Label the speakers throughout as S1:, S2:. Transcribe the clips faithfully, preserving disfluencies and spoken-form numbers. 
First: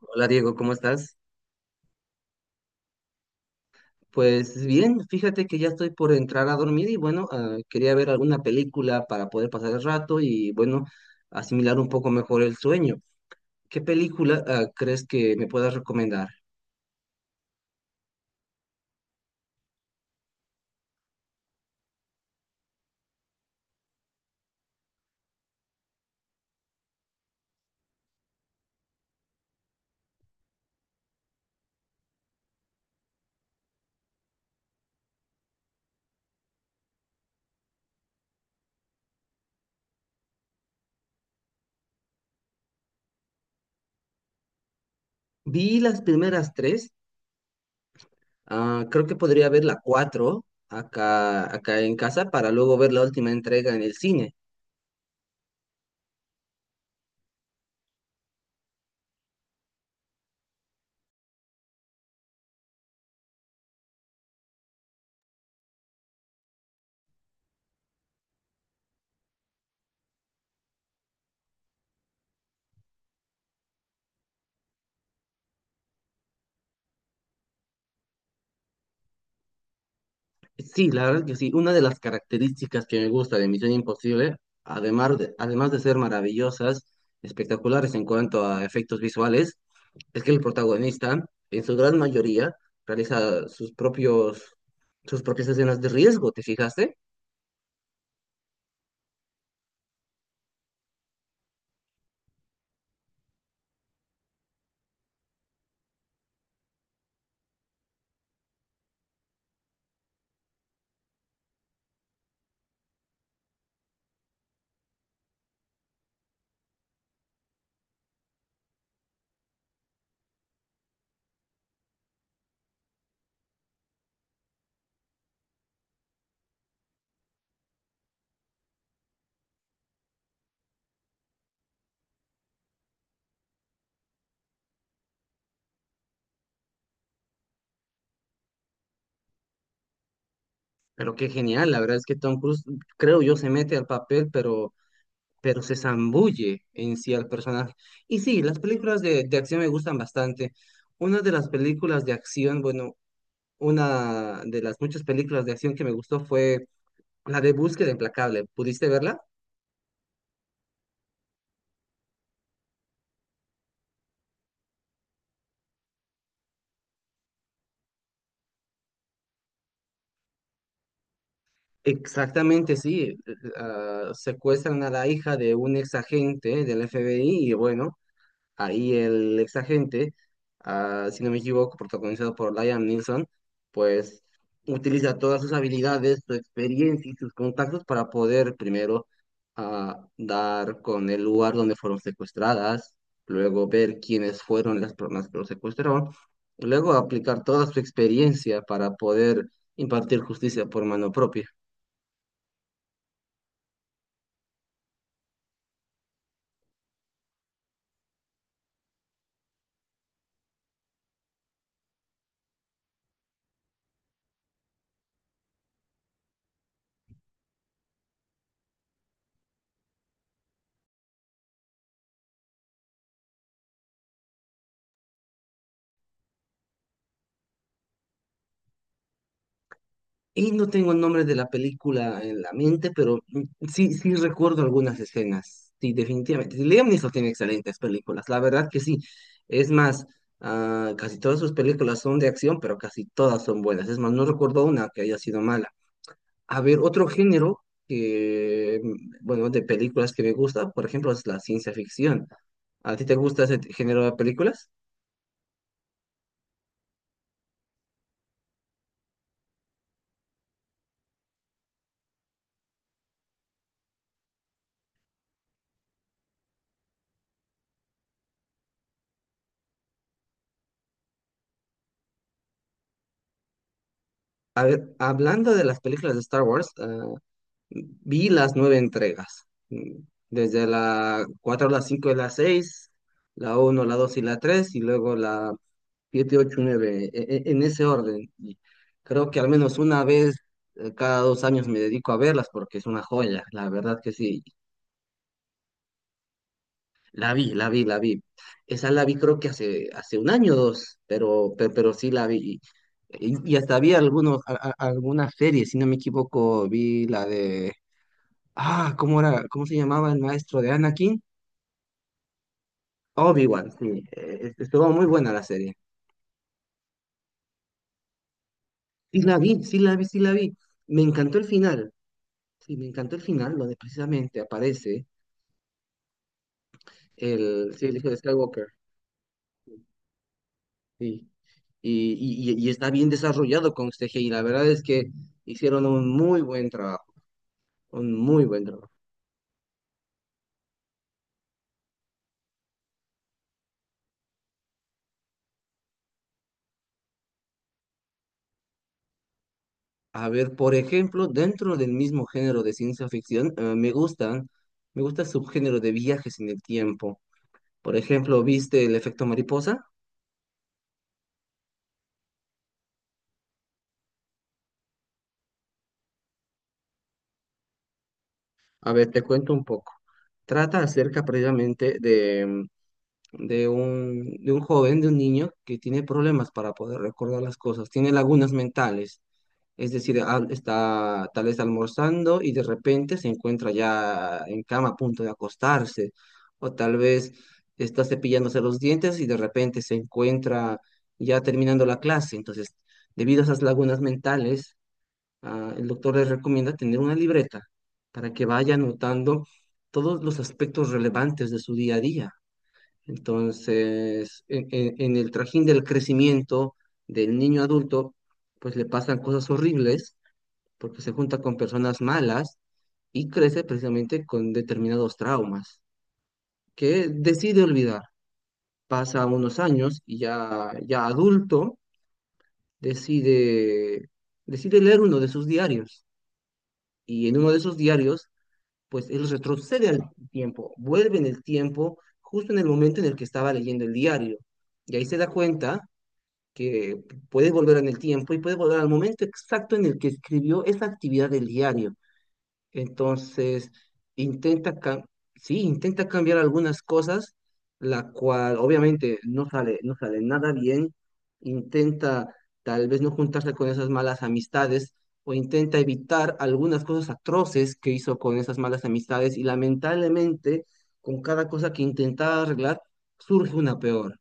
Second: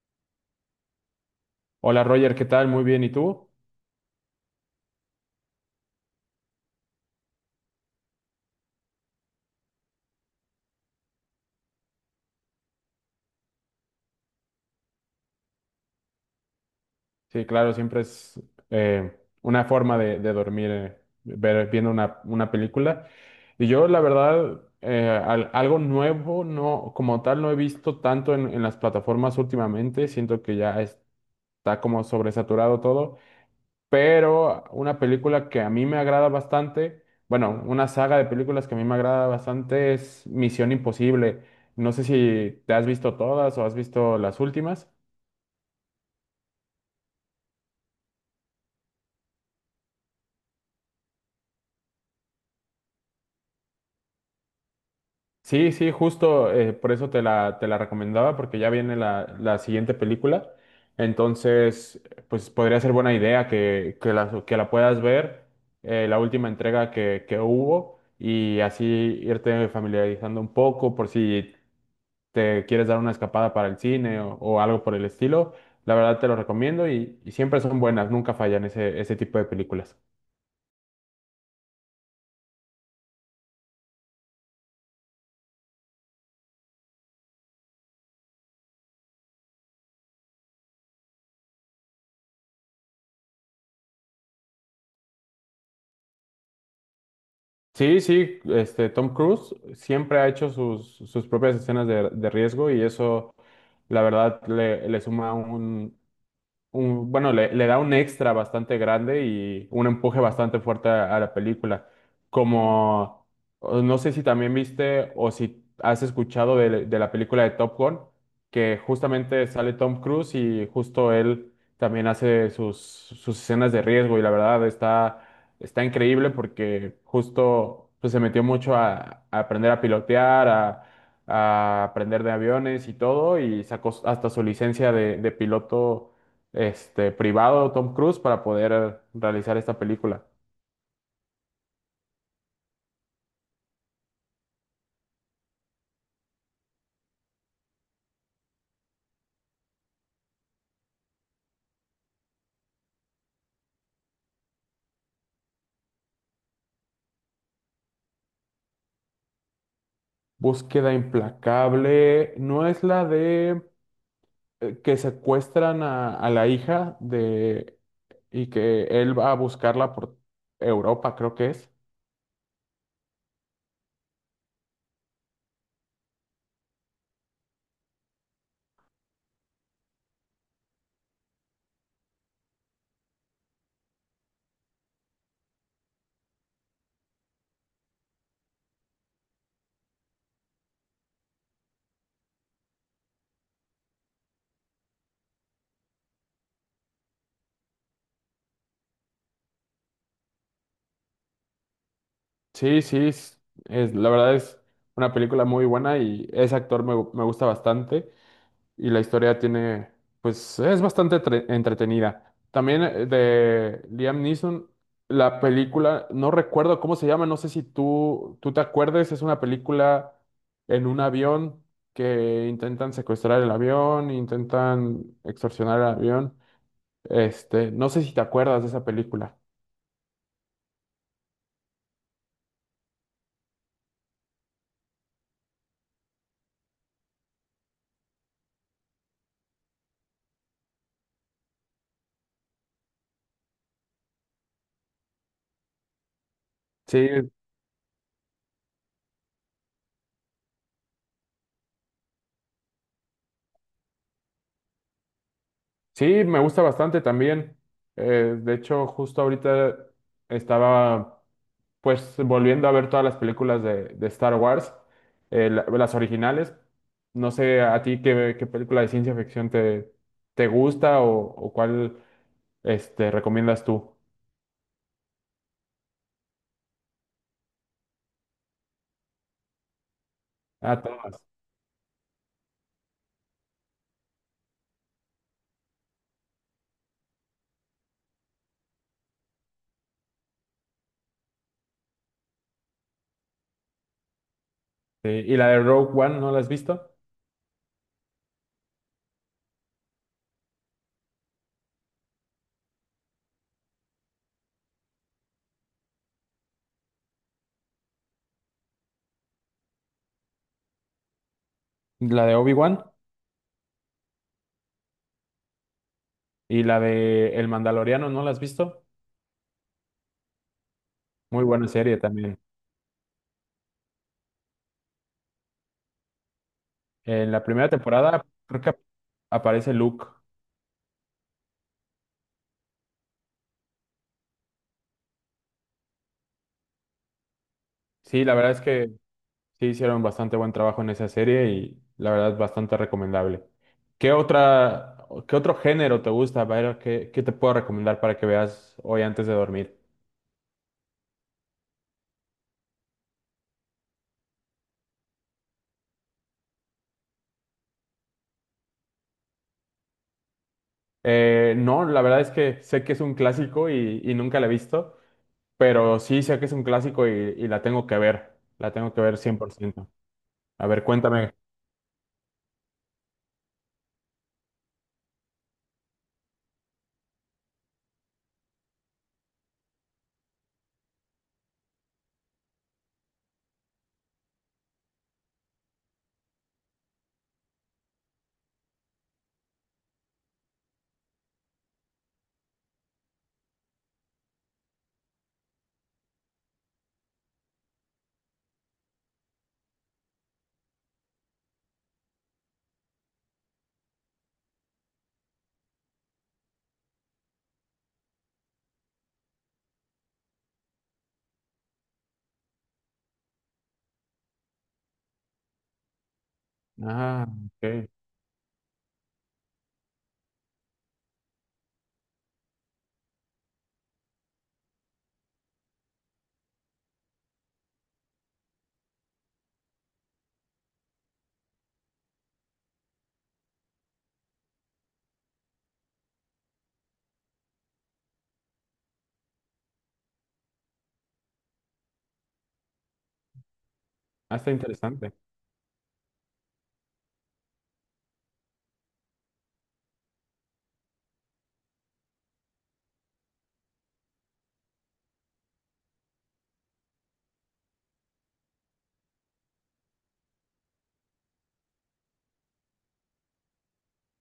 S1: Hola Diego, ¿cómo estás?
S2: Hola Roger, ¿qué tal? Muy bien, ¿y tú?
S1: Pues bien, fíjate que ya estoy por entrar a dormir y bueno, ah, quería ver alguna película para poder pasar el rato y bueno, asimilar un poco mejor el sueño. ¿Qué película ah, crees que me puedas recomendar?
S2: Sí, claro, siempre es eh, una forma de, de dormir, eh, ver, viendo una, una película. Y yo, la verdad, eh, al- algo nuevo, no, como tal, no he visto tanto en, en las plataformas últimamente. Siento que ya está como sobresaturado todo. Pero una película que a mí me agrada bastante, bueno, una saga de películas que a mí me agrada bastante es Misión Imposible. No sé si te has visto todas o has visto las últimas.
S1: Vi las primeras tres, ah, creo que podría ver la cuatro acá, acá en casa para luego ver la última entrega en el cine.
S2: Sí, sí, justo eh, por eso te la, te la recomendaba, porque ya viene la, la siguiente película. Entonces, pues podría ser buena idea que, que la, que la puedas ver, eh, la última entrega que, que hubo, y así irte familiarizando un poco por si te quieres dar una escapada para el cine o, o algo por el estilo. La verdad te lo recomiendo y, y siempre son buenas, nunca fallan ese, ese tipo de películas.
S1: Sí, la verdad que sí. Una de las características que me gusta de Misión Imposible, además de, además de ser maravillosas, espectaculares en cuanto a efectos visuales, es que el protagonista, en su gran mayoría, realiza sus propios, sus propias escenas de riesgo, ¿te fijaste?
S2: Sí, sí, este Tom Cruise siempre ha hecho sus, sus propias escenas de, de riesgo y eso, la verdad, le, le suma un, un- bueno, le, le da un extra bastante grande y un empuje bastante fuerte a, a la película. Como, o no sé si también viste o si has escuchado de, de la película de Top Gun, que justamente sale Tom Cruise y justo él también hace sus, sus escenas de riesgo y la verdad está, está increíble porque justo pues, se metió mucho a, a aprender a pilotear, a a aprender de aviones y todo, y sacó hasta su licencia de, de piloto este, privado de Tom Cruise para poder realizar esta película.
S1: Pero qué genial, la verdad es que Tom Cruise, creo yo, se mete al papel, pero, pero se zambulle en sí al personaje. Y sí, las películas de, de acción me gustan bastante. Una de las películas de acción, bueno, Una de las muchas películas de acción que me gustó fue la de Búsqueda Implacable. ¿Pudiste verla?
S2: Búsqueda implacable, no es la de eh, que secuestran a, a la hija de y que él va a buscarla por Europa, creo que es.
S1: Exactamente, sí. Eh, ah, secuestran a la hija de un ex agente del F B I y bueno, ahí el ex agente, ah, si no me equivoco, protagonizado por Liam Neeson, pues utiliza todas sus habilidades, su experiencia y sus contactos para poder primero ah, dar con el lugar donde fueron secuestradas, luego ver quiénes fueron las personas que lo secuestraron, luego aplicar toda su experiencia para poder impartir justicia por mano propia.
S2: Sí, sí, es, es- la verdad es una película muy buena y ese actor me, gu- me gusta bastante. Y la historia tiene, pues es bastante tre- entretenida. También eh, de Liam Neeson, la película, no recuerdo cómo se llama, no sé si tú, tú te acuerdes, es una película en un avión que intentan secuestrar el avión, intentan extorsionar el avión. Este, no sé si te acuerdas de esa película.
S1: Y no tengo el nombre de la película en la mente, pero mm, sí, sí recuerdo algunas escenas. Sí, definitivamente. Sí, Liam Neeson tiene excelentes películas, la verdad que sí. Es más, ah, casi todas sus películas son de acción, pero casi todas son buenas. Es más, no recuerdo una que haya sido mala. A ver,
S2: Sí,
S1: otro género que, mm, bueno, de películas que me gusta, por ejemplo, es la ciencia ficción. ¿A ti te gusta ese t- género de películas?
S2: sí, me gusta bastante también. Eh, de hecho, justo ahorita estaba, pues volviendo a ver todas las películas de, de Star Wars, eh, la- las originales, no sé a ti qué, qué película de ciencia ficción te, te gusta o, o cuál este, recomiendas tú.
S1: A ver, hablando de las películas de Star Wars, ah, vi las nueve entregas, mm, desde
S2: Ah, todas.
S1: la cuatro a la cinco de la seis, la uno, la dos y la tres y luego la siete, ocho, nueve, e, e, en ese orden. Y creo que al menos una vez eh, cada dos años me dedico a verlas porque es una joya, la verdad que sí.
S2: Sí, ¿y la de Rogue One no la has visto?
S1: La vi, la vi, la vi. Esa la vi creo que hace, hace un año o dos, pero, pe- pero, sí la vi. Y, y hasta vi algunos, a- a- alguna serie, si no me equivoco, vi la de... Ah, ¿cómo era? ¿Cómo se llamaba el maestro de Anakin?
S2: La de Obi-Wan.
S1: Obi-Wan, sí. eh, Estuvo muy buena la serie.
S2: ¿Y la de El Mandaloriano no la has visto?
S1: Sí la vi, sí la vi, sí la vi. Me encantó el
S2: Muy buena
S1: final.
S2: serie también.
S1: Sí, me encantó el final, donde precisamente aparece
S2: En la primera
S1: el, sí, el hijo de
S2: temporada creo
S1: Skywalker.
S2: que ap- aparece Luke.
S1: Sí. Y, y, y- y está bien desarrollado con este C G I. La verdad es que hicieron un muy buen trabajo. Un
S2: Sí, la
S1: muy
S2: verdad es
S1: buen trabajo.
S2: que sí, hicieron bastante buen trabajo en esa serie y la verdad bastante recomendable. ¿Qué otra, qué otro género te gusta, Byron? ¿Qué, qué te puedo recomendar para que veas hoy antes de dormir?
S1: A ver, por ejemplo, dentro del mismo género de ciencia ficción, eh, me gustan, me gusta el subgénero de viajes en el tiempo. Por ejemplo, ¿viste el efecto mariposa?
S2: Eh, no, la verdad es que sé que es un clásico y, y nunca la he visto, pero sí sé que es un clásico y, y la tengo que ver. La
S1: A
S2: tengo que
S1: ver,
S2: ver
S1: te
S2: cien por
S1: cuento un
S2: ciento.
S1: poco.
S2: A
S1: Trata
S2: ver,
S1: acerca
S2: cuéntame.
S1: precisamente de, de un, de un joven, de un niño que tiene problemas para poder recordar las cosas, tiene lagunas mentales. Es decir, al- está tal vez almorzando y de repente se encuentra ya en cama a punto de acostarse. O tal vez está cepillándose los dientes y de repente se encuentra ya terminando la clase. Entonces, debido a esas lagunas mentales, ah, el doctor les recomienda tener una libreta para que vaya anotando todos los aspectos relevantes de su día a día. Entonces, en, en- en el trajín del crecimiento del niño adulto, pues le pasan cosas horribles porque se junta con personas malas y crece precisamente con determinados traumas que
S2: Ah,
S1: decide
S2: ok.
S1: olvidar. Pasa unos años y ya, ya adulto decide, decide leer uno de sus diarios. Y en uno de esos diarios pues él retrocede al tiempo, vuelve en el tiempo justo en el momento en el que estaba leyendo el diario. Y ahí se da cuenta que puede volver en el tiempo y puede volver al momento exacto en el que escribió esa actividad del diario. Entonces,
S2: Ah, está
S1: intenta, cam-
S2: interesante.
S1: sí, intenta cambiar algunas cosas, la cual obviamente no sale, no sale nada bien. Intenta tal vez no juntarse con esas malas amistades o intenta evitar algunas cosas atroces que hizo con esas malas amistades y lamentablemente con cada cosa que intentaba arreglar surge una peor.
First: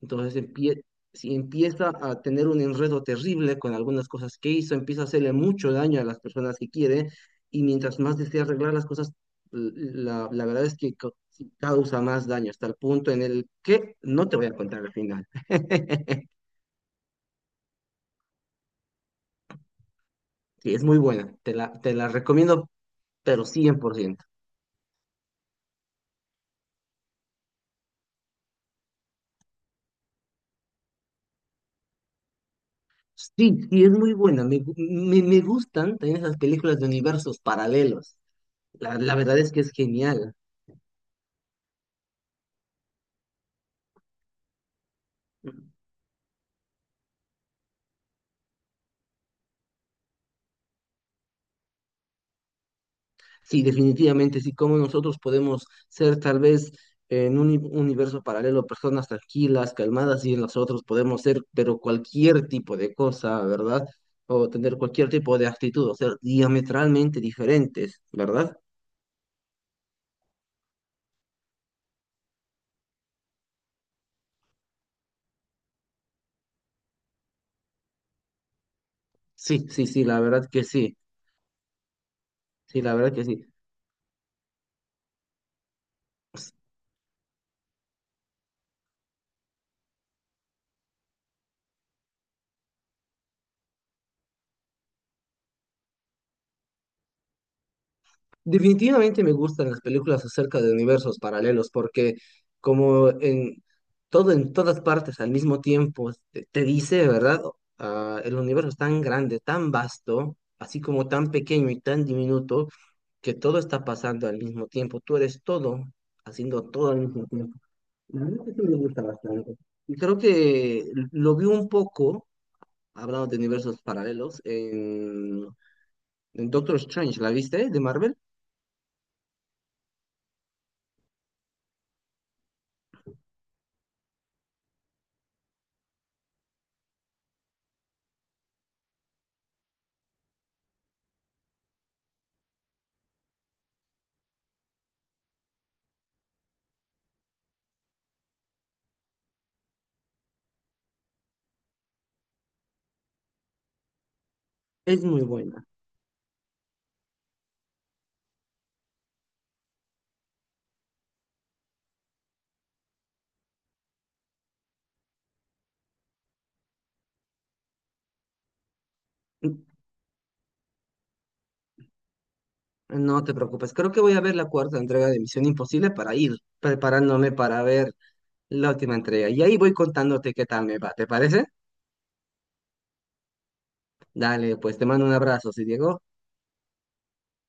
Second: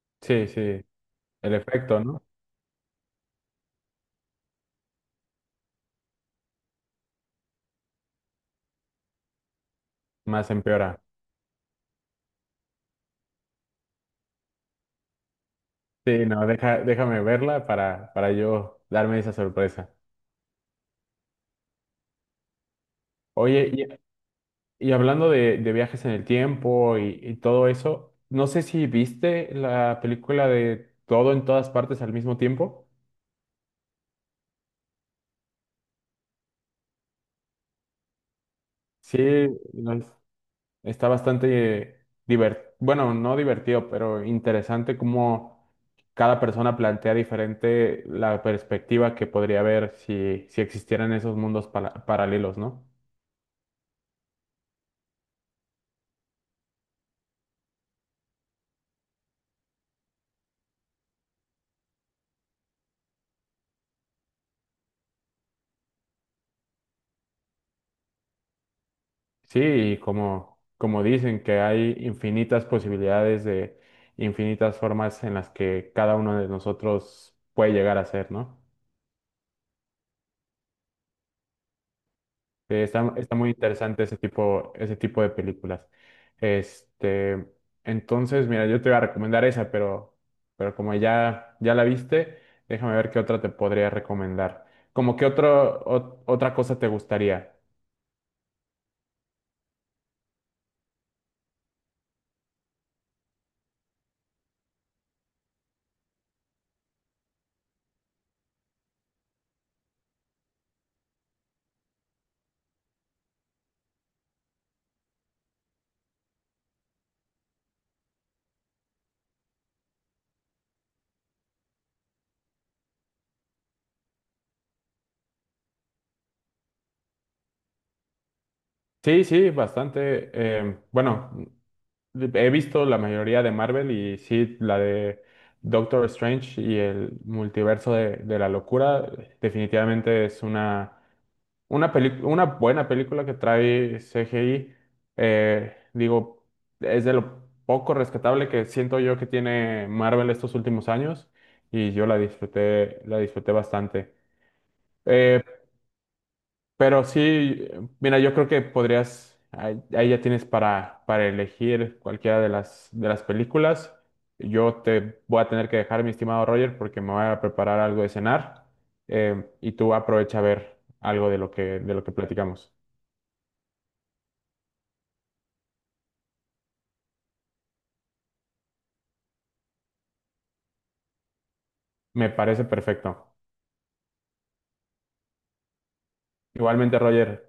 S1: Entonces
S2: Sí, sí.
S1: empie-
S2: El
S1: si empieza
S2: efecto,
S1: a
S2: ¿no?
S1: tener un enredo terrible con algunas cosas que hizo, empieza a hacerle mucho daño a las personas que quiere y mientras más desea arreglar las cosas, l- la, la
S2: Más
S1: verdad es que
S2: empeora.
S1: ca- causa más daño hasta el punto en el que no te voy a contar al final.
S2: Sí, no, deja, déjame verla para, para yo darme esa sorpresa.
S1: Sí, es muy buena, te la, te la recomiendo, pero
S2: Oye,
S1: cien por ciento.
S2: y, y hablando de, de viajes en el tiempo y, y todo eso, no sé si viste la película de Todo en todas partes al mismo tiempo.
S1: Sí, sí, es muy buena, me, gu- me, me gustan también esas películas de universos paralelos. La, la
S2: Sí,
S1: verdad es que es
S2: no es-
S1: genial.
S2: está bastante divertido, bueno, no divertido, pero interesante cómo cada persona plantea diferente la perspectiva que podría haber si, si existieran esos mundos pala- paralelos, ¿no?
S1: Sí, definitivamente, sí, como nosotros podemos ser tal vez en un uni- universo paralelo personas tranquilas, calmadas, y en nosotros podemos ser, pero cualquier tipo de cosa, ¿verdad? O tener cualquier tipo de actitud, o ser diametralmente diferentes, ¿verdad?
S2: Sí, y como, como dicen que hay infinitas posibilidades de infinitas formas en las que cada uno de nosotros puede llegar a ser, ¿no?
S1: Sí, sí, sí, la verdad que sí,
S2: Sí,
S1: sí, la verdad
S2: está,
S1: que
S2: está
S1: sí.
S2: muy interesante ese tipo, ese tipo de películas. Este, entonces, mira, yo te iba a recomendar esa, pero, pero como ya, ya la viste, déjame ver qué otra te podría recomendar. Como qué otro, ot- otra cosa te gustaría.
S1: Definitivamente me gustan las películas acerca de universos paralelos porque como en todo en todas partes al mismo tiempo te, te dice, ¿verdad? Ah, el universo es tan grande, tan vasto, así como tan pequeño y tan diminuto que todo está pasando al mismo tiempo. Tú eres todo, haciendo todo al mismo tiempo. La verdad que sí me gusta bastante. Y creo que lo vi un poco, hablando de universos paralelos, en, en Doctor Strange, ¿la viste? De Marvel.
S2: Sí, sí, bastante. Em, bueno, he visto la mayoría de Marvel y sí, la de Doctor Strange y el multiverso de, de la locura. Definitivamente es una, una, peli- una buena película que trae C G I. Eh, digo, es de lo poco rescatable que siento yo que tiene Marvel estos últimos años y yo la disfruté, la disfruté bastante.
S1: Es muy
S2: Eh,
S1: buena.
S2: pero sí, mira, yo creo que podrías, ahí, ahí ya tienes para, para elegir cualquiera de las, de las películas. Yo te voy a tener que dejar, mi estimado Roger, porque me voy a preparar algo de cenar. Eh, y tú aprovecha a ver algo de lo que, de lo que platicamos.
S1: No te preocupes, creo que voy a ver la cuarta entrega de Misión Imposible para ir preparándome para ver la última entrega. Y ahí voy contándote qué tal me va, ¿te parece?
S2: Me parece perfecto.
S1: Dale, pues te mando un abrazo, sí Diego.
S2: Igualmente, Roger.